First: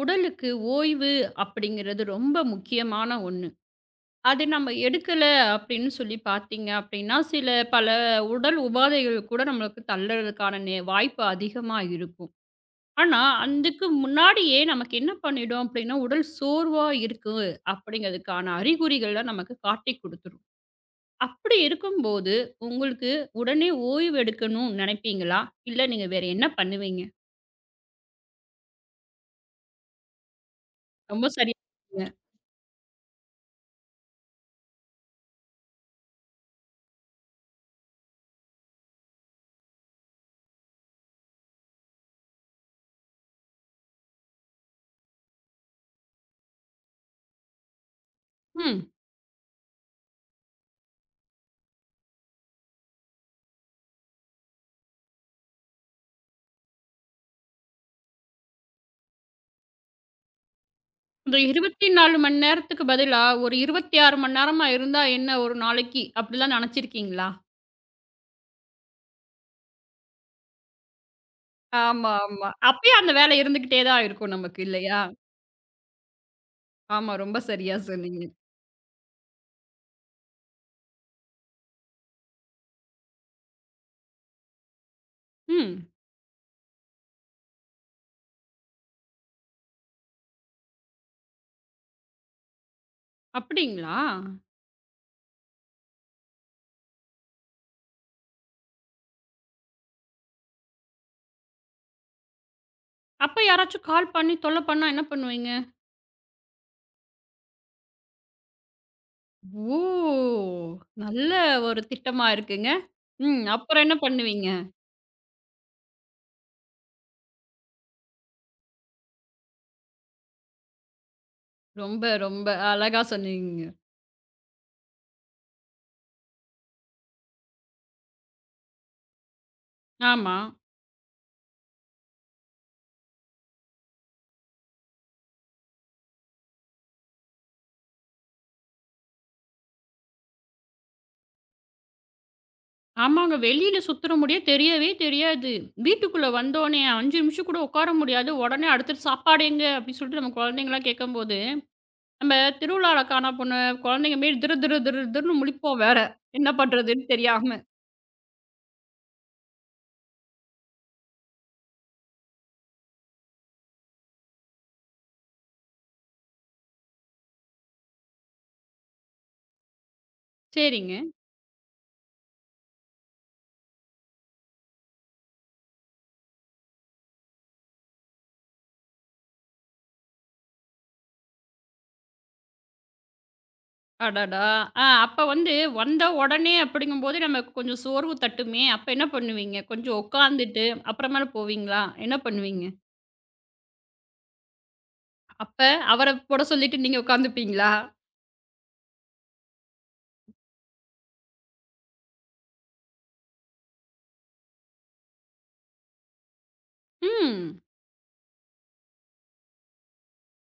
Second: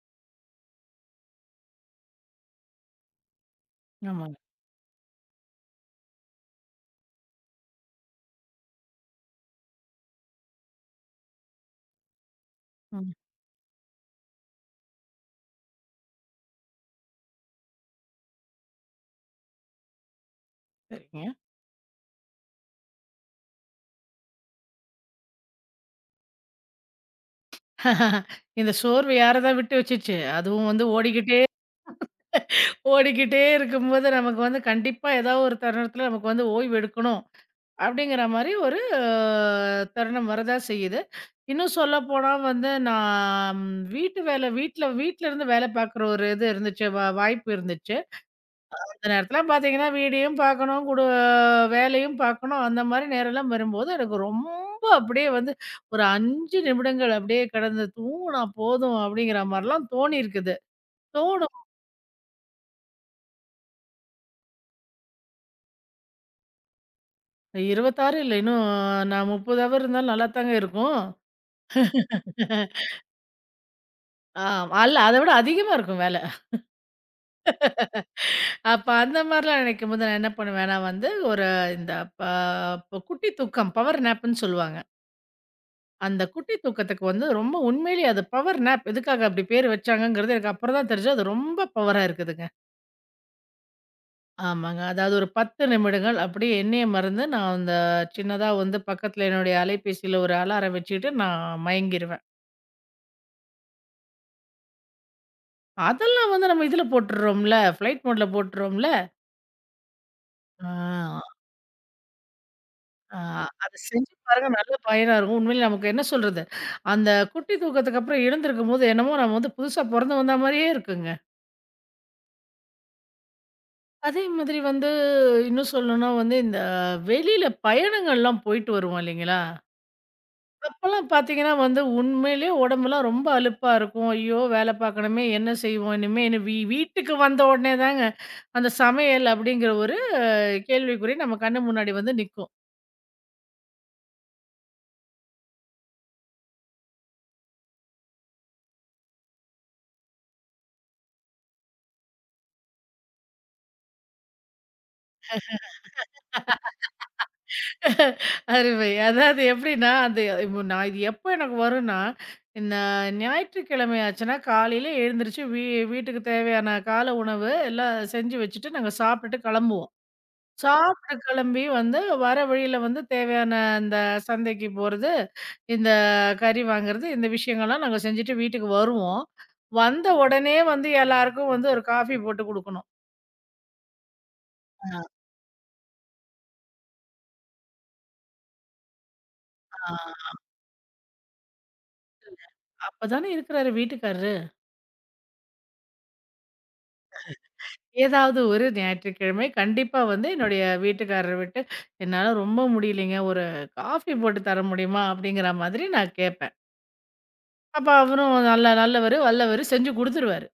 உடலுக்கு ஓய்வு அப்படிங்கிறது ரொம்ப முக்கியமான ஒண்ணு. ஆமாங்க. அது நம்ம எடுக்கல அப்படின்னு சொல்லி பார்த்தீங்க அப்படின்னா, சில பல உடல் உபாதைகள் கூட நம்மளுக்கு தள்ளறதுக்கான வாய்ப்பு அதிகமா இருக்கும். ம். ஆனா, அதுக்கு முன்னாடியே நமக்கு என்ன பண்ணிடும் அப்படின்னா, உடல் சோர்வா இருக்கு அப்படிங்கிறதுக்கான அறிகுறிகள நமக்கு காட்டிக் குடுத்துரும். சரிங்க. அப்படி இருக்கும்போது, உங்களுக்கு உடனே ஓய்வு எடுக்கணும்னு நினைப்பீங்களா? இல்ல நீங்க வேற என்ன பண்ணுவீங்க? இந்த சோர்வு யார தான் விட்டு வச்சுச்சு. அதுவும் வந்து ரொம்ப ஓடிக்கிட்டே சரியா சொன்னீங்க. ஓடிக்கிட்டே இருக்கும்போது நமக்கு வந்து கண்டிப்பா ஏதாவது ஒரு தருணத்துல நமக்கு வந்து ஓய்வு எடுக்கணும். அப்படிங்கிற மாரி ஒரு தருணம் வரதா செய்யுது. இன்னும் சொல்லப்போனா வந்து நான் வீட்டு வேல வீட்ல வீட்ல இருந்து வேலை பார்க்குற ஒரு இது இருந்துச்சு. வாய்ப்பு இருந்துச்சு. ம். அந்த நேரத்துல பார்த்தீங்கன்னா, வீடியும் பார்க்கணும், வேலையும் பார்க்கணும். அந்த மாரி நேரம்லாம் வரும்போது, எனக்கு ரொம்ப அப்படியே வந்து ஒரு 5 நிமிடங்கள் அப்படியே கடந்து தூங்குனா போதும் அப்படிங்கிற மாரிலாம் தோணியிருக்குது. இந்த தோணும் 24 மணி நேரத்துக்கு பதிலா, ஒரு 26 மணி நேரமா இருந்தா என்ன ஒரு நாளைக்கு, அப்படிலாம் நெனச்சிருக்கீங்களா? 26 இல்ல, இன்னும் நான் 30 ஹவர் இருந்தாலும் நல்லாத்தாங்க இருக்கும். ஆமா, ஆமா. அப்பயும் அந்த வேலை இருந்துகிட்டே தான் இருக்கும் ஆ, நமக்கு அல்ல இல்லையா? அத விட அதிகமா இருக்கும் வேல. ஆமா, ரொம்ப சரியா சொன்னீங்க. அப்ப அந்த மாரிலாம் நினைக்கும்போது நான் என்ன பண்ணுவேன்னா வந்து, ஒரு இந்த ப ப- குட்டி தூக்கம் பவர் நேப்புன்னு சொல்லுவாங்க. ம். அந்த குட்டி தூக்கத்துக்கு வந்து ரொம்ப உண்மையிலேயே அது பவர் நேப் எதுக்காக அப்படி பேர் வச்சாங்கங்கிறது எனக்கு அப்புறம் தான் தெரிஞ்சு அது ரொம்ப பவரா இருக்குதுங்க. அப்படிங்களா? ஆமாங்க. அதாவது ஒரு 10 நிமிடங்கள் அப்படியே என்னைய மறந்து நான் அந்த சின்னதா வந்து பக்கத்துல என்னுடைய அலைபேசியில ஒரு அலாரம் வச்சுட்டு நான் மயங்கிருவேன். அப்ப யாராச்சும் கால் பண்ணி தொல்ல பண்ணா என்ன பண்ணுவீங்க? அதெல்லாம் வந்து நம்ம இதுல போட்டுடுறோம்ல, ஃப்ளைட் மோட்ல போட்டுடுறோம்ல. ஓ! ஆ, நல்ல ஒரு திட்டமா இருக்குங்க. ஆ, ம். அத அப்புறம் என்ன செஞ்சு பண்ணுவீங்க? பாருங்க நல்ல பயனா இருக்கும். உண்மையிலே நமக்கு என்ன சொல்றது, அந்த குட்டி தூக்கத்துக்கு அப்புறம் எழுந்திருக்கும்போது என்னமோ நம்ம வந்து புதுசா பொறந்து வந்த மாரியே இருக்குங்க. ரொம்ப, ரொம்ப அழகா சொன்னீங்க. அதே மாதிரி வந்து இன்னும் சொல்லணும்னா வந்து, இந்த வெளியில பயணங்கள்லாம் போயிட்டு வருவோம் இல்லைங்களா? ஆமா. அப்பலாம் பார்த்தீங்கன்னா வந்து உண்மையிலேயே உடம்பெல்லாம் ரொம்ப அலுப்பா இருக்கும். ஐயோ! வேலை பார்க்கணுமே, என்ன செய்வோம் இனிமே? இனி வீட்டுக்கு வந்த உடனே தாங்க, அந்த சமையல் அப்படிங்கிற ஒரு கேள்விக்குறி நம்ம கண்ணு முன்னாடி வந்து நிக்கும். ஆமாங்க. வெளியில சுத்துற முடியே தெரியவே தெரியாது. வீட்டுக்குள்ள வந்தோனே 5 நிமிஷம் கூட உட்கார முடியாது. உடனே அடுத்தது சாப்பாடு எங்க? அப்டின்னு சொல்லிட்டு நம்ம குழந்தைங்கலாம் கேட்கும்போது, நம்ம திருவிழால காணா போன குழந்தைங்க மாரி திரு திரு திரு திருன்னு முழிப்போம் வேற. என்ன பண்றதுன்னு தெரியாம. அருமை. அதாவது எப்படின்னா, அது நான் இது எப்போ எனக்கு வரும்னா, இந்த ஞாயிற்றுக்கிழமை ஆச்சுன்னா காலையில எழுந்திரிச்சு வீட்டுக்கு தேவையான காலை உணவு எல்லாம் செஞ்சு வச்சுட்டு, நாங்க சாப்பிட்டுட்டு கிளம்புவோம். சரிங்க. சாப்பிட்டு கிளம்பி வந்து வர வழியில வந்து தேவையான அந்த சந்தைக்கு போறது, இந்த கறி வாங்குறது, இந்த விஷயங்கள்லாம் நாங்க செஞ்சுட்டு வீட்டுக்கு வருவோம். வந்த உடனே வந்து எல்லாருக்கும் வந்து ஒரு காஃபி போட்டு குடுக்கணும். அடடா! ஆ ஆ, அப்ப வந்து வந்த உடனே அப்படிங்கும்போது நமக்கு கொஞ்சம் சோர்வு தட்டுமே. அப்ப என்ன பண்ணுவீங்க? கொஞ்சம் ஆ. உட்காந்துட்டு அப்புறமேல போவீங்களா? என்ன பண்ணுவீங்க? அப்பதானே இருக்கிறாரு வீட்டுக்காரரு. அப்ப அவர போட சொல்லிட்டு நீங்க உட்காந்துப்பீங்களா? ஏதாவது ஒரு ஞாயிற்றுக்கிழமை கண்டிப்பா வந்து என்னுடைய வீட்டுக்காரர விட்டு, "என்னால ரொம்ப முடியலைங்க. ஒரு காஃபி போட்டு தர முடியுமா?" அப்படிங்கிற மாதிரி நான் கேட்பேன். ம். அப்ப அவரும் நல்ல நல்லவரு, வல்லவரு செஞ்சு குடுத்துருவாரு.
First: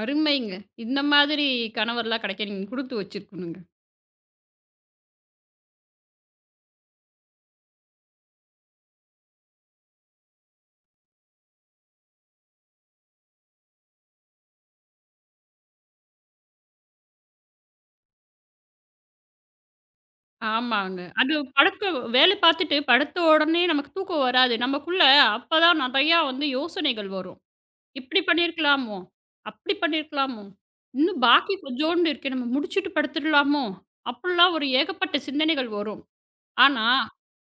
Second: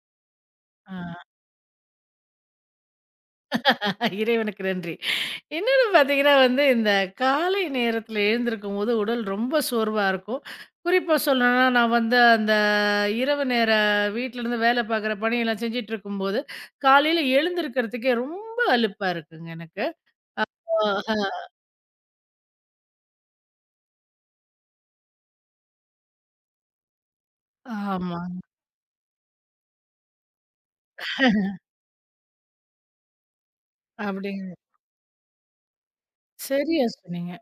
அருமைங்க. ஆ. இந்த மாதிரி கணவர்லாம் கிடைக்க நீங்க குடுத்து வச்சிருக்கணுங்க. இறைவனுக்கு நன்றி. இன்னொன்னு பார்த்தீங்கன்னா வந்து, இந்த காலை நேரத்தில எழுந்திருக்கும்போது உடல் ரொம்ப சோர்வா இருக்கும். குறிப்பா சொல்லணும்னா, நான் வந்து அந்த இரவு நேர வீட்லருந்து வேலை பார்க்குற பணியெல்லாம் செஞ்சுட்ருக்கும்போது, காலையில எழுந்திருக்கிறதுக்கே ரொம்ப அலுப்பா இருக்குங்க எனக்கு. ஓ! ஆமாங்க. அஹ. அது படுக்க வேலை பார்த்துட்டு படுத்த உடனே நமக்கு தூக்கம் வராது. நமக்குள்ள அப்பதான் நெறையா வந்து யோசனைகள் வரும். "இப்படி ஆமாங்க. பண்ணியிருக்கலாமோ? அப்படி பண்ணியிருக்கலாமோ? இன்னும் பாக்கி கொஞ்சோண்டு இருக்கே. நம்ம முடிச்சுட்டு படுத்துடலாமோ?" அப்படிலாம் அப்படிங்க. ஒரு ஏகப்பட்ட சிந்தனைகள் வரும். ஆனா, சரியா சொன்னீங்க.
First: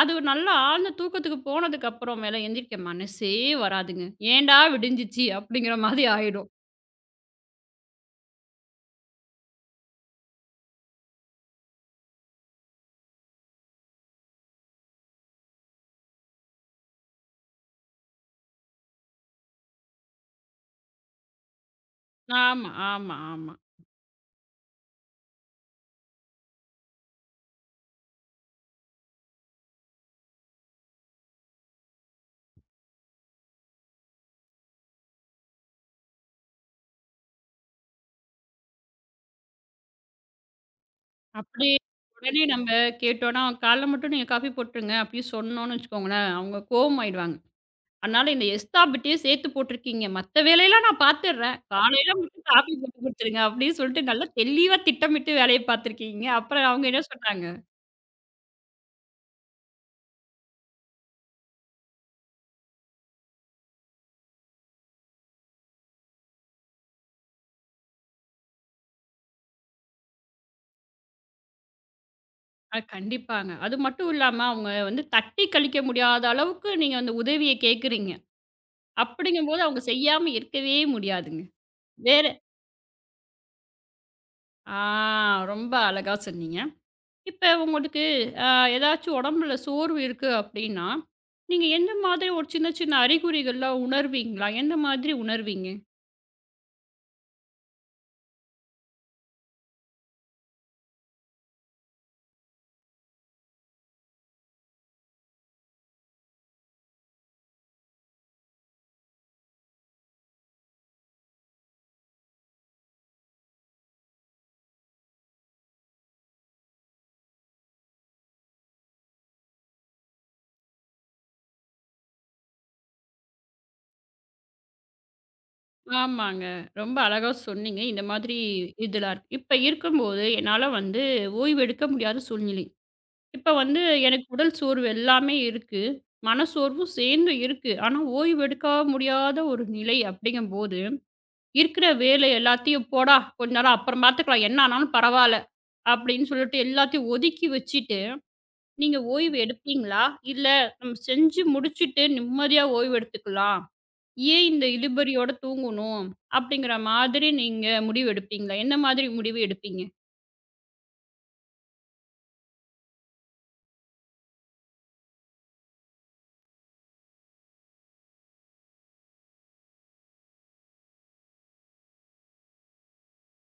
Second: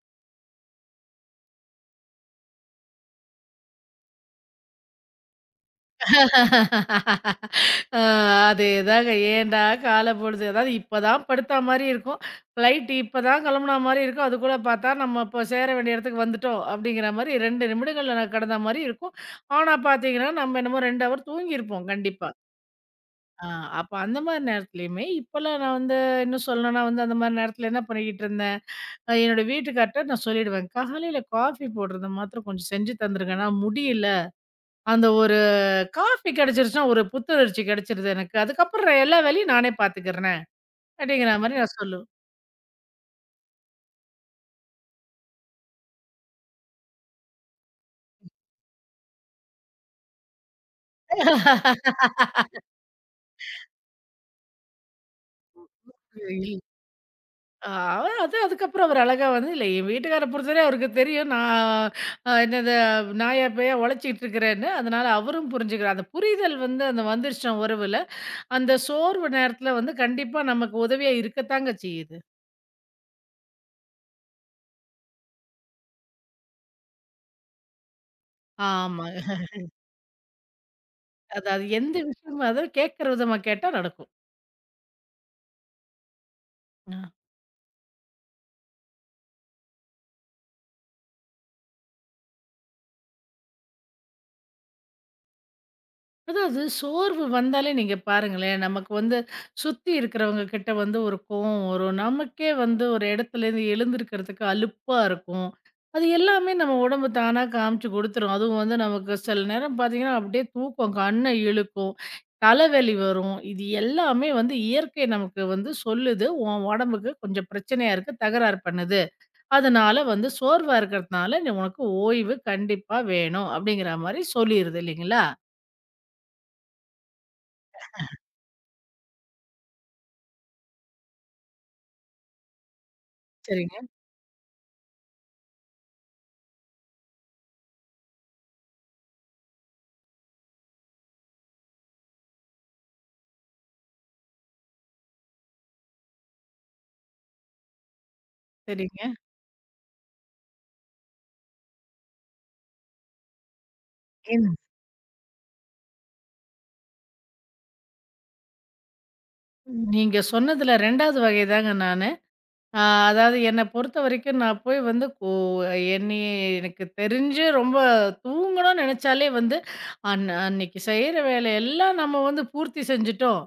அது நல்லா ஆழ்ந்த தூக்கத்துக்கு போனதுக்கு அப்புறம் மேல எந்திரிக்க மனசே வராதுங்க. "ஏன்டா விடிஞ்சிச்சு?" அப்படிங்கிற மாதிரி ஆயிடும். ஆ, அதேதாங்க. ஏன்டா காலம் பொழுது அதாவது இப்பதான் படுத்தா மாரி இருக்கும். ஃப்ளைட் இப்பதான் கிளம்புனா மாரி இருக்கும். அதுக்குள்ள பார்த்தா நம்ம இப்போ சேர வேண்டிய இடத்துக்கு வந்துட்டோம் அப்படிங்கிற மாரி 2 நிமிடங்கள்ல நான் கடந்த மாரி இருக்கும். ஆனா பார்த்தீங்கன்னா, நம்ம என்னமோ 2 ஹவர் தூங்கியிருப்போம் கண்டிப்பா. ஆமா, ஆமா, ஆ, ஆமா. அப்ப அந்த மாரி நேரத்துலயுமே இப்பலாம் நான் வந்து இன்னும் சொல்லணும்னா வந்து அந்த மாரி நேரத்துல என்ன பண்ணிக்கிட்டு இருந்தேன், என்னோட வீட்டுக்கார்ட்ட நான் சொல்லிடுவேன். காலையில காஃபி போடுறது மாத்திரம் கொஞ்சம் செஞ்சு தந்துருங்க. நான் முடியல. அந்த ஒரு காஃபி கிடைச்சிருச்சுன்னா, ஒரு புத்துணர்ச்சி கிடைச்சிருது எனக்கு. அதுக்கப்புறம் எல்லா வேலையும் நானே பார்த்துக்கிறேன். அப்படிங்கிற மாரி அப்படி நான் சொல்லுவேன். உடனே நம்ம கேட்டோம்னா, "காலைல மட்டும் நீங்க காஃபி போட்டுருங்க" அப்படின்னு சொன்னோம்னு வச்சுக்கோங்களேன், அவங்க கோவமாயிடுவாங்க. அதனால இந்த எஸ்தாப்பிட்டயே சேர்த்து போட்டுருக்கீங்க. மத்த வேலையெல்லாம் நான் பார்த்துடுறேன். காலையில மட்டும் காஃபி போட்டு குடுத்துருங்க அப்படின்னு சொல்லிட்டு நல்லா தெளிவா திட்டமிட்டு வேலைய பார்த்துருக்கீங்க. இல் அப்புறம் அவங்க என்ன சொன்னாங்க? அ அது அதுக்கப்புறம் அவர் அழகா வந்து இல்ல என் வீட்டுக்கார பொறுத்தவரையும் அவருக்கு தெரியும். நான் அ என்னது நாயா பேயா உழைச்சிட்டு இருக்கிறேன்னு. அதனால அவரும் புரிஞ்சுக்கிறார். அந்த புரிதல் வந்து அந்த வந்துருச்சுனா உறவுல, அந்த சோர்வு நேரத்தில வந்து கண்டிப்பா நமக்கு உதவியா இருக்கத்தாங்க செய்யுது. கண்டிப்பாங்க. அது மட்டும் இல்லாம அவங்க வந்து தட்டி கழிக்க முடியாத அளவுக்கு நீங்க அந்த உதவிய கேட்குறீங்க. ஆமாங்க. அப்படிங்கும்போது அவங்க செய்யாம இருக்கவே முடியாதுங்க. அதாவது எந்த வேற விஷயமா அதாவது கேட்கிற விதமா கேட்டா நடக்கும். ஆ ரொம்ப அழகா சொன்னீங்க. அ. இப்ப உங்களுக்கு அ ஏதாச்சும் உடம்புல சோர்வு இருக்கு அப்டின்னா, நீங்க எந்த மாதிரி ஒரு சின்ன சின்ன அறிகுறிகள்லாம் உணர்வீங்களா? எந்த மாதிரி உணர்வீங்க? அதாவது சோர்வு வந்தாலே நீங்க பாருங்களேன், நமக்கு வந்து சுத்தி இருக்கிறவங்க கிட்ட வந்து ஒரு கோவம் வரும். நமக்கே வந்து ஒரு இடத்துலேருந்து எழுந்திருக்கிறதுக்கு அலுப்பா இருக்கும். அது எல்லாமே நம்ம உடம்பு தானா காமிச்சு குடுத்துரும். அதுவும் வந்து நமக்கு சில நேரம் பார்த்தீங்கன்னா, அப்படியே தூக்கம் கண்ண இழுக்கும். தலைவலி வரும். இது எல்லாமே வந்து இயற்கை நமக்கு வந்து சொல்லுது. உன் உடம்புக்கு கொஞ்சம் பிரச்சனையா இருக்கு. தகராறு பண்ணுது. அதனால வந்து சோர்வா இருக்கிறதுனால, "நீ உனக்கு ஓய்வு கண்டிப்பா வேணும்." அப்படிங்கிற மாரி சொல்லிருது இல்லைங்களா? ஆமாங்க. ரொம்ப அழகா சொன்னீங்க. இந்த மாதிரி இதெல்லாம் இருக்கு. இப்ப இருக்கும்போது என்னால வந்து ஓய்வு எடுக்க முடியாத சூழ்நிலை. இப்ப சரிங்க, வந்து எனக்கு உடல் சோர்வு எல்லாமே இருக்கு. மனச்சோர்வும் சேர்ந்து இருக்கு. ஆனா ஓய்வு எடுக்க முடியாத ஒரு நிலை அப்டிங்கும்போது, இருக்கிற வேலை எல்லாத்தையும் "போடா! கொஞ்ச நேரம் அப்புறம் பார்த்துக்கலாம். என்ன ஆனாலும் பரவால்ல" அப்டின்னு சொல்லிட்டு எல்லாத்தையும் ஒதுக்கி வச்சுட்டு நீங்க சரிங்க. ஓய்வு எடுப்பீங்களா? இல்ல நம்ம செஞ்சு முடிச்சுட்டு நிம்மதியா ஓய்வு எடுத்துக்கலாம். ஏன் ஏன்னா இந்த இழுபறியோட தூங்கணும்? அப்படிங்கிற மாதிரி நீங்க முடிவு எடுப்பீங்களா? என்ன மாதிரி முடிவு எடுப்பீங்க? நீங்க சொன்னதுல 2வது வகை தாங்க நானு. அ அதாவது என்ன பொறுத்தவரைக்கும் நான் போய் வந்து என்னைய எனக்கு தெரிஞ்சு ரொம்ப தூங்கணும்னு நெனச்சாலே வந்து, அன்னைக்கு செய்ற வேலையெல்லாம் நம்ம வந்து பூர்த்தி செஞ்சுட்டோம்.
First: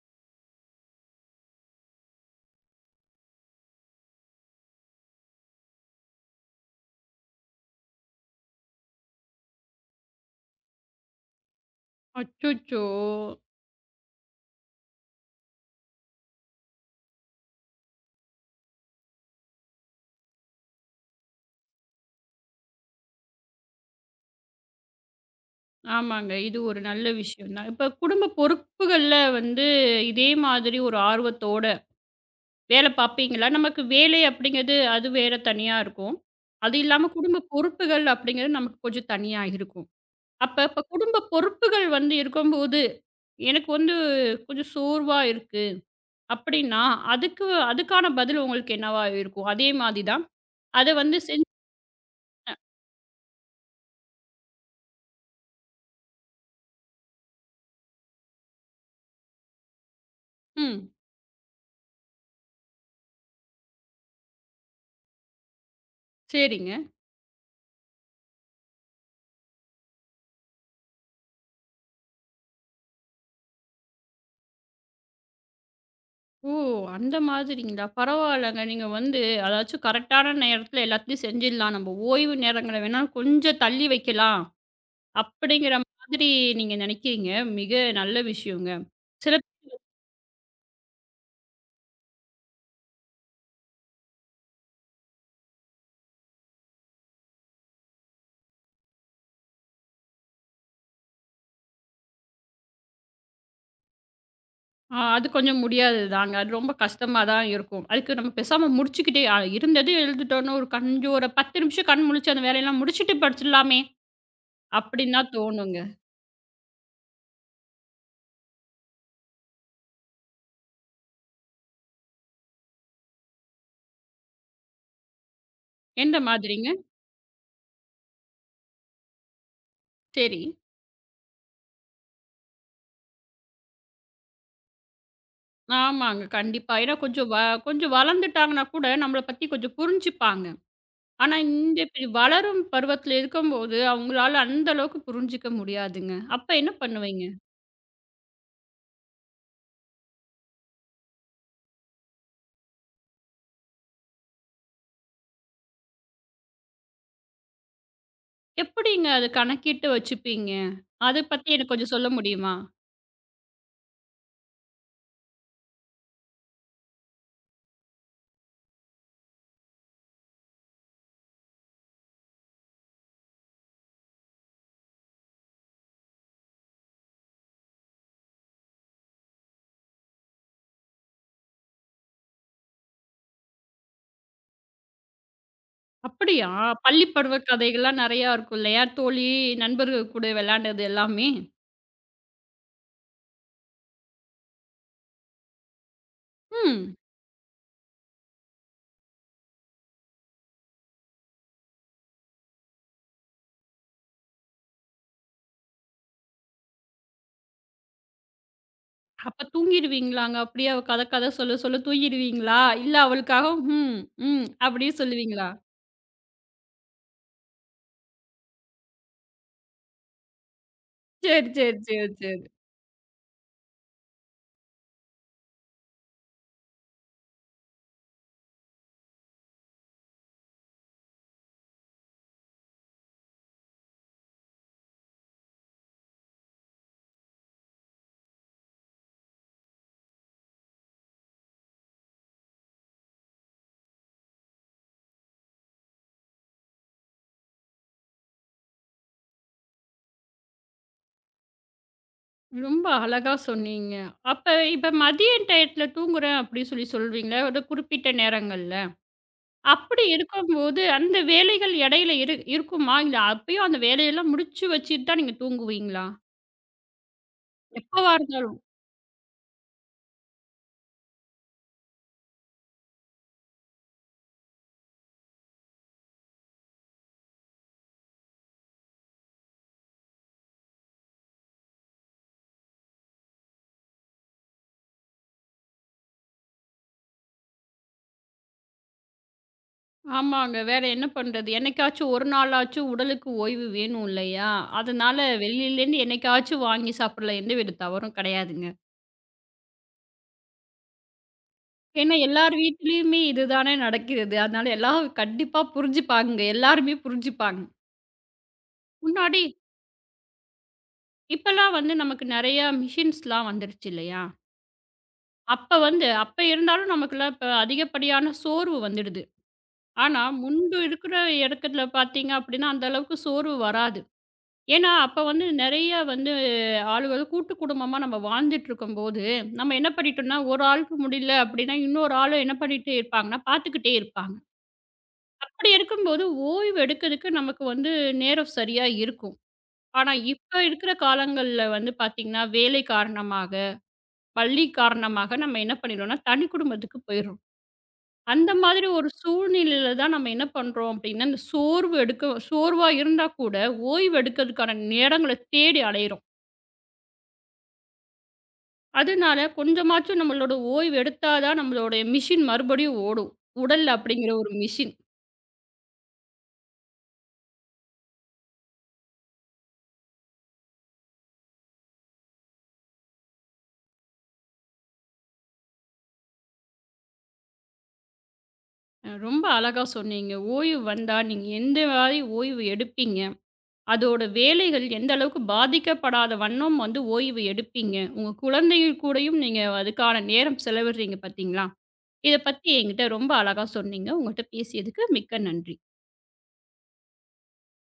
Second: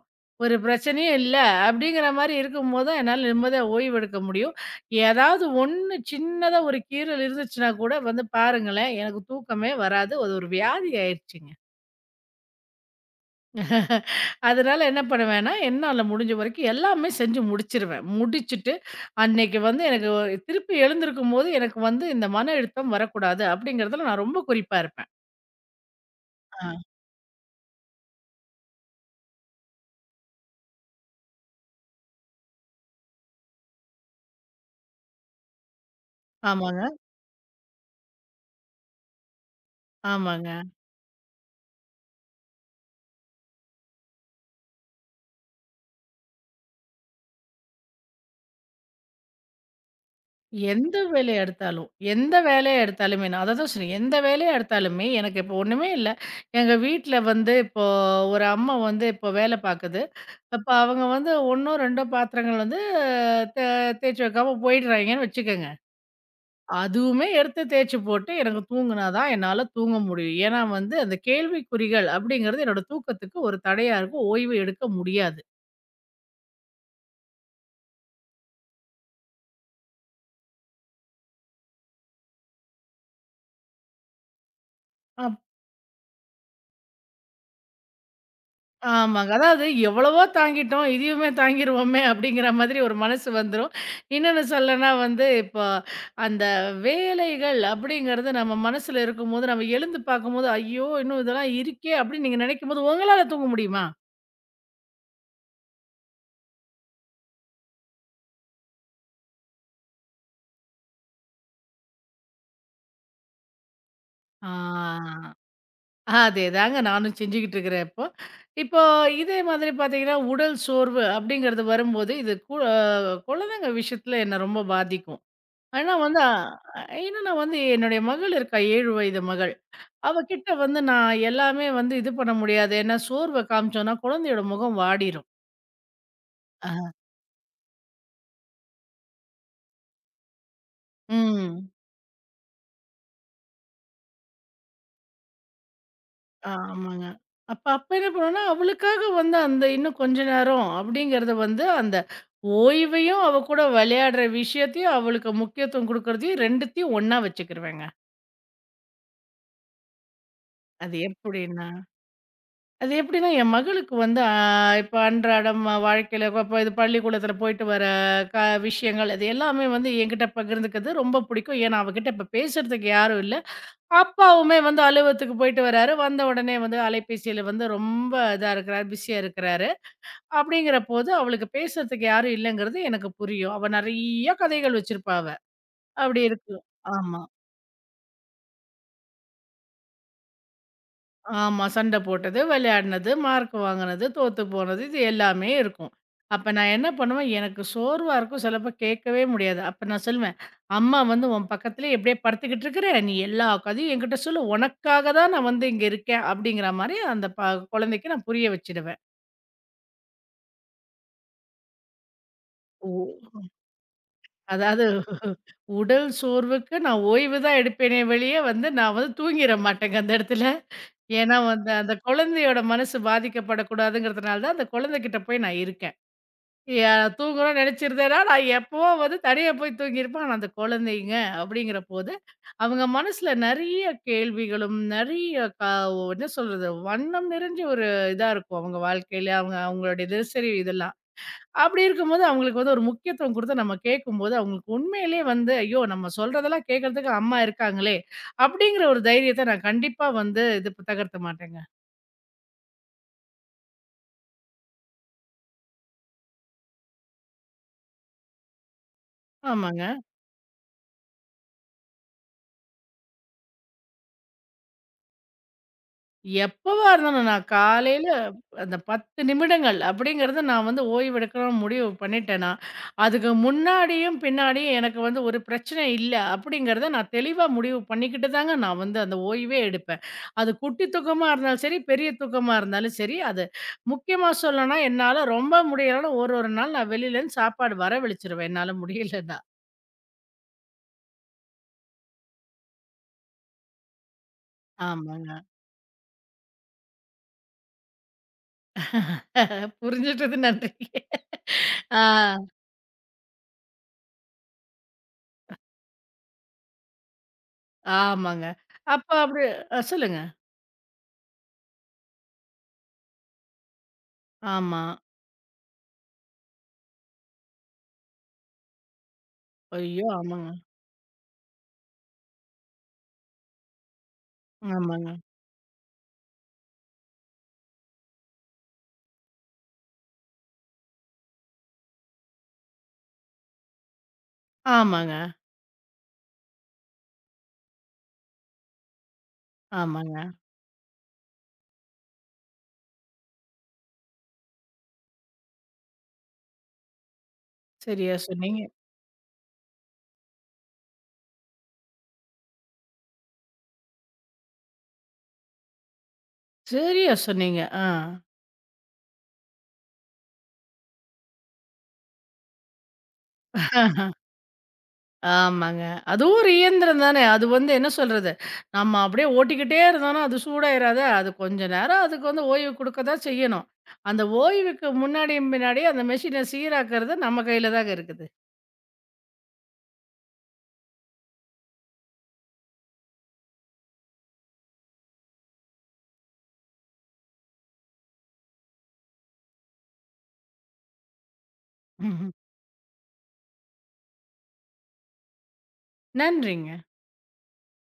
ஒரு பிரச்சனையும் இல்ல. அப்படிங்கிற மாரி இருக்கும்போது தான் என்னால நிம்மதியா ஓய்வெடுக்க முடியும். ஏதாவது ஒண்ணு சின்னதா ஒரு கீறல் இருந்துச்சுன்னா கூட வந்து பாருங்களேன், எனக்கு தூக்கமே வராது. அது ஒரு வியாதி ஆயிருச்சுங்க. அச்சச்சோ! அதனால என்ன பண்ணுவேன்னா, என்னால முடிஞ்ச வரைக்கும் எல்லாமே செஞ்சு முடிச்சிருவேன். முடிச்சுட்டு, அன்னைக்கு வந்து எனக்கு திருப்பி எழுந்திருக்கும்போது, எனக்கு வந்து இந்த மன அழுத்தம் வரக்கூடாது அப்படிங்கிறதுல நான் ரொம்ப குறிப்பா இருப்பேன். ஆமாங்க. இது ஆ, ஒரு நல்ல விஷயம் தான். இப்ப குடும்ப பொறுப்புகள்ல வந்து இதே மாதிரி ஒரு ஆர்வத்தோட வேலை பார்ப்பீங்களா? நமக்கு வேலை அப்படிங்கிறது அது வேற தனியா இருக்கும். அது ஆமாங்க. இல்லாம குடும்ப பொறுப்புகள் அப்படிங்கிறது நமக்கு கொஞ்சம் தனியா இருக்கும். அப்ப ஆமாங்க. அப்ப குடும்ப பொறுப்புகள் வந்து இருக்கும்போது, எனக்கு வந்து கொஞ்சம் சோர்வா இருக்கு அப்படின்னா, அதுக்கு அதுக்கான பதில் உங்களுக்கு என்னவா இருக்கும்? அதே மாதிரி தான். அத எந்த வந்து வேலைய எடுத்தாலும், எந்த வேலைய எடுத்தாலுமே நான் அததான் சொன்னேன். எந்த வேலைய எடுத்தாலுமே எனக்கு இப்போ ஒண்ணுமே இல்ல. எங்க வீட்ல வந்து இப்போ ஒரு அம்மா வந்து இப்போ வேலை பாக்குது. அப்ப ம். அவங்க வந்து 1ஓ 2ஓ பாத்திரங்கள் வந்து தே தேய்ச்சு வைக்காம போயிடுறாய்ங்கன்னு வச்சுக்கங்க. சரிங்க. அதுவுமே எடுத்து தேய்ச்சு போட்டு எனக்கு தூங்குனா தான் என்னால தூங்க முடியும். ஏன்னா வந்து அந்த கேள்விக்குறிகள் அப்படிங்கிறது என்னோட தூக்கத்துக்கு ஒரு தடையா இருக்கும். ஓய்வு எடுக்க முடியாது. ஓ! அந்த மாதிரிங்களா? பரவால்லங்க. நீங்க வந்து அதாச்சும் கரெக்ட்டான நேரத்துல எல்லாத்தையும் செஞ்சிடலாம். நம்ம ஓய்வு நேரங்கள வேணா கொஞ்சம் தள்ளி வைக்கலாம். அப் அப்படிங்கிற மாதிரி நீங்க நினைக்கிறீங்க. மிக நல்ல விஷயங்க. ஆமாங்க. சில அதாவது எவ்வளவோ தாங்கிட்டோம். இதையுமே தாங்கிருவோமே அப்படிங்கிற மாதிரி ஒரு மனசு வந்துரும். இன்னொன்னு சொல்லனா வந்து இப்போ அந்த வேலைகள் அப்படிங்கிறது நம்ம மனசுல இருக்கும்போது, நம்ம எழுந்து பார்க்கும்போது, ஐயோ! இன்னும் இதெல்லாம் இருக்கே அப்படின்னு நீங்க நினைக்கும்போது உங்களால தூங்க முடியுமா? ஆ, அது கொஞ்சம் முடியாததுதாங்க. அது ரொம்ப கஷ்டமா தான் இருக்கும். அதுக்கு நம்ம பேசாம முடிச்சுக்கிட்டே இருந்தது எழுதிட்டோம்னா, ஒரு கொஞ்சம் 10 நிமிஷம் கண் முழிச்சு அந்த வேலையெல்லாம் முடிச்சுட்டு படிச்சிடலாமே! ஆ. அப்படின்னு தான் தோணுங்க. அதேதாங்க நானும் செஞ்சுகிட்டு இருக்கிறேன் இப்போ. இப்போ இதே மாதிரி பார்த்தீங்கன்னா, உடல் சோர்வு அப்படிங்கிறது வரும்போது, இது கு அ குழந்தைங்க விஷயத்தில என்ன ரொம்ப பாதிக்கும். ஆனா எந்த வந்து அ மாதிரிங்க? ஏன்னா நான் வந்து என்னுடைய மகள் இருக்கா 7 வயது மகள். அவ சரி. கிட்ட வந்து நான் எல்லாமே வந்து இது பண்ண முடியாது. ஏன்னா சோர்வ காமிச்சோம்னா குழந்தையோட முகம் வாடிரும். ஆமாங்க. கண்டிப்பா. அ. ஏன்னா கொஞ்சம் கொஞ்சம் வளர்ந்துட்டாங்கன்னா கூட நம்மள பத்தி கொஞ்சம் புரிஞ்சுப்பாங்க. ஆனா ம். இந்த இப்படி வளரும் பருவத்தில இருக்கும்போது, அவங்களால அந்த அளவுக்கு புரிஞ்சுக்க முடியாதுங்க. அப்ப என்ன ஆமாங்க. பண்ணுவீங்க? அப்ப அப்ப என்ன பண்ணுவோம்னா, அவளுக்காக வந்து அந்த இன்னும் கொஞ்ச நேரம் அப்படிங்கிறத வந்து, அந்த ஓய்வையும், அவ கூட விளையாடுற விஷயத்தையும், அவளுக்கு முக்கியத்துவம் குடுக்குறதையும் 2த்தையும் ஒண்ணா வச்சுக்கிருவேங்க. எப்படிங்க அத கணக்கிட்டு வச்சுப்பீங்க? அது அத பத்தி எப்படின்னா எனக்கு கொஞ்சம் சொல்ல முடியுமா? அது எப்படின்னா, என் மகளுக்கு வந்து இப்ப அன்றாடம் வாழ்க்கையில இப்ப இது பள்ளிக்கூடத்தில போயிட்டு வர க விஷயங்கள் இது எல்லாமே வந்து என்கிட்ட பகிர்ந்துக்கிறது ரொம்ப பிடிக்கும். ஏன்னா, அவகிட்ட இப்ப பேசுறதுக்கு யாரும் இல்ல. அப்பாவுமே வந்து அலுவலகத்துக்கு போயிட்டு வராரு. வந்த உடனே வந்து அலைபேசியில வந்து ரொம்ப இதா இருக்கிறார், பிஸியா இருக்கிறாரு. அப்படிங்கிற போது, அவளுக்கு பேசுறதுக்கு யாரும் இல்லங்கிறது எனக்கு புரியும். அவ நெறைய கதைகள் வச்சிருப்பா அவ. அப்படி அப்படியா? இருக்கும். பள்ளி ஆமா. பருவ கதைகள்லாம் நெறையா இருக்கும் இல்லையா? தோழி, நண்பர்கள் கூட விளையாண்டது எல்லாமே? ஆமா. சண்ட போட்டது, விளையாடுனது, மார்க் வாங்குனது, தோத்து போனது இது எல்லாமே இருக்கும். அப்ப நான் என்ன ம். பண்ணுவேன், எனக்கு சோர்வா இருக்கும். சிலப்ப கேட்கவே முடியாது. அப்ப நான் சொல்லுவேன், "அம்மா வந்து உன் பக்கத்திலேயே எப்படியே படுத்துக்கிட்டு இருக்கிற. நீ எல்லா கதையும் என்கிட்ட சொல்லு. உனக்காக தான் நான் வந்து இங்க இருக்கேன்." அப்படிங்கிற மாரி அந்த குழந்தைக்கு நான் புரிய வச்சுடுவேன். அப்ப தூங்கிடுவீங்களாங்க? அப்படியே அவ கத கத சொல்ல சொல்ல தூங்கிடுவீங்களா? ஓ! இல்ல அவளுக்காக ம், ம் அதாவது அப்படியே சொல்லுவீங்களா? உடல் சோர்வுக்கு நான் ஓய்வு தான் எடுப்பேனே வெளிய வந்து நான் வந்து தூங்கிற மாட்டேங்க அந்த இடத்துல. ஏன்னா சரி, வந்து சரி, அந்த சரி, சரி. குழந்தையோட மனசு பாதிக்கப்படக்கூடாதுங்கிறதுனால தான் அந்த குழந்தைகிட்ட போய் நான் இருக்கேன். யா தூங்கணும்னு நினைச்சிருந்தேன்னா, நான் எப்பவோ வந்து தனியா போய் தூங்கியிருப்பேன். ஆனா அந்த குழந்தைங்க அப்படிங்கிற போது, அவங்க மனசுல நெறைய கேள்விகளும், நெறைய க என்ன சொல்றது? வண்ணம் நிறைஞ்ச ஒரு இதா இருக்கும் அவங்க வாழ்க்கையில. அவங்க அவங்களுடைய தினசரி இதெல்லாம். அப்படி இருக்கும்போது அவங்களுக்கு வந்து ஒரு முக்கியத்துவம் குடுத்து நம்ம கேட்கும்போது, அவங்களுக்கு உண்மையிலேயே வந்து, "ஐயோ! நம்ம சொல்றதெல்லாம் கேட்கறதுக்கு அம்மா இருக்காங்களே!" அப்படிங்கிற ஒரு தைரியத்த நான் கண்டிப்பா வந்து தகர்த்த மாட்டேங்க. ரொம்ப அழகா சொன்னீங்க. அப்ப இப்ப மதிய டயத்துல தூங்குறேன் அப்படின்னு சொல்வீங்களா? ஒரு குறிப்பிட்ட நேரங்கள்ல. ஆமாங்க. அப்படி இருக்கும்போது அந்த வேலைகள் இடையில இருக்குமா? இல்ல அப்பயும் அந்த வேலையெல்லாம் முடிச்சு வச்சுட்டு தான் நீங்க தூங்குவீங்களா? எப்பவா இருந்தாலும் நான் காலையில எப்பவா இருந்தாலும்? அந்த 10 நிமிடங்கள் அப்படிங்கிறத நான் வந்து ஓய்வெடுக்கணும்னு முடிவு பண்ணிட்டேன்னா, அதுக்கு முன்னாடியும், பின்னாடியும் எனக்கு வந்து ஒரு பிரச்சனை இல்ல அப்படிங்கிறத நான் தெளிவா முடிவு பண்ணிக்கிட்டு தாங்க நான் வந்து அந்த ஓய்வே எடுப்பேன். அது குட்டி தூக்கமா இருந்தாலும் சரி, பெரிய தூக்கமா இருந்தாலும் சரி, அது முக்கியமா சொல்லணும்னா என்னால ரொம்ப முடியலன்னா ஒரு ஒரு நாள் நான் வெளியிலேருந்து சாப்பாடு வரவழிச்சுருவேன் என்னால முடியலன்னா. ஆமாங்க. வேற என்ன பண்றது? என்னைக்காச்சும் ஒரு நாளாச்சும் உடலுக்கு ஓய்வு வேணும் இல்லையா? அதனால ஆமாங்க. வெளியிலேருந்து என்னைக்காச்சும் வாங்கி சாப்பிடலாம். எந்த வித தவறும் கிடையாதுங்க. புரிஞ்சுட்டது நன்றி. ஆ, ஏன்னா எல்லார் வீட்லயுமே இதுதானே நடக்கிறது. அதனால எல்லாரும் கண்டிப்பா புரிஞ்சுப்பாங்க. எல்லாருமே புரிஞ்சுப்பாங்க. ஆமாங்க. அப்ப முன்னாடி அப்படி சொல்லுங்க. இப்பலாம் வந்து நமக்கு நெறையா மிஷின்ஸ்லாம் வந்துருச்சு இல்லையா? ஆமா. அப்ப இருந்தாலும் நமக்குலாம் இப்ப அதிகப்படியான சோர்வு வந்துடுது. ஐயோ! ஆனா ஆமாங்க. முன்பு இருக்கிற இடத்துல பார்த்தீங்க அப்படின்னா, அந்த அளவுக்கு சோர்வு வராது. ஏன்னா, ஆமாங்க. அப்ப வந்து நெறைய வந்து ஆளுகள் கூட்டு குடும்பமா நம்ம வாழ்ந்துட்டுருக்கும்போது, நம்ம என்ன பண்ணிட்டோம்னா, ஒரு ஆளுக்கு முடியல அப்படின்னா, இன்னொரு ஆளும் என்ன பண்ணிட்டே இருப்பாங்கன்னா, பார்த்துக்கிட்டே இருப்பாங்க. ஆமாங்க, அப்படி இருக்கும்போது ஓய்வு எடுக்கிறதுக்கு நமக்கு வந்து நேரம் சரியா இருக்கும். ஆனா, ஆமாங்க. இப்ப இருக்கிற காலங்கள்ல வந்து பார்த்தீங்கன்னா, வேலை காரணமாக, பள்ளி காரணமாக நம்ம என்ன பண்ணிடுறோம்னா, தனி குடும்பத்துக்கு போயிடுறோம். சரியா அந்த சொன்னீங்க. மாதிரி ஒரு சூழ்நிலையில தான் நம்ம என்ன பண்றோம் அப்படின்னா, இந்த சோர்வு எடுக்க சோர்வா இருந்தா கூட ஓய்வு எடுக்கிறதுக்கான நேரங்கள தேடி அலையிறோம். சரியா சொன்னீங்க. ஆ. அதனால கொஞ்சமாச்சும் நம்மளோட ஓய்வு எடுத்தா தான் நம்மளுடைய மிஷின் மறுபடியும் ஓடும். உடல் அப்படிங்கிற ஒரு மிஷின். ஆமாங்க. அதுவும் ஒரு இயந்திரம் தானே. அது வந்து என்ன சொல்றது? நம்ம அப்படியே ஓட்டிக்கிட்டே இருந்தோம்னா, அது சூடாயிராதா? அது கொஞ்ச நேரம் அதுக்கு வந்து ஓய்வு குடுக்க தான் செய்யணும். அந்த ஓய்வுக்கு முன்னாடியும், பின்னாடியும் அந்த மெஷின சீராக்குறது நம்ம கையில தாங்க இருக்குது. ரொம்ப அழகா சொன்னீங்க. ஓய்வு வந்தா நீங்க எந்த மாதிரி ஓய்வு எடுப்பீங்க? அதோட வேலைகள் எந்த அளவுக்கு பாதிக்கப்படாத வண்ணம் வந்து ஓய்வு எடுப்பீங்க? உங்க குழந்தைகள் கூடயும் நீங்க அதுக்கான நேரம் செலவிடுறீங்க பார்த்தீங்களா? ம்ஹ்ம். இத பத்தி என்கிட்ட ரொம்ப அழகா சொன்னீங்க. உங்கட்ட பேசியதுக்கு மிக்க நன்றி. நன்றிங்க.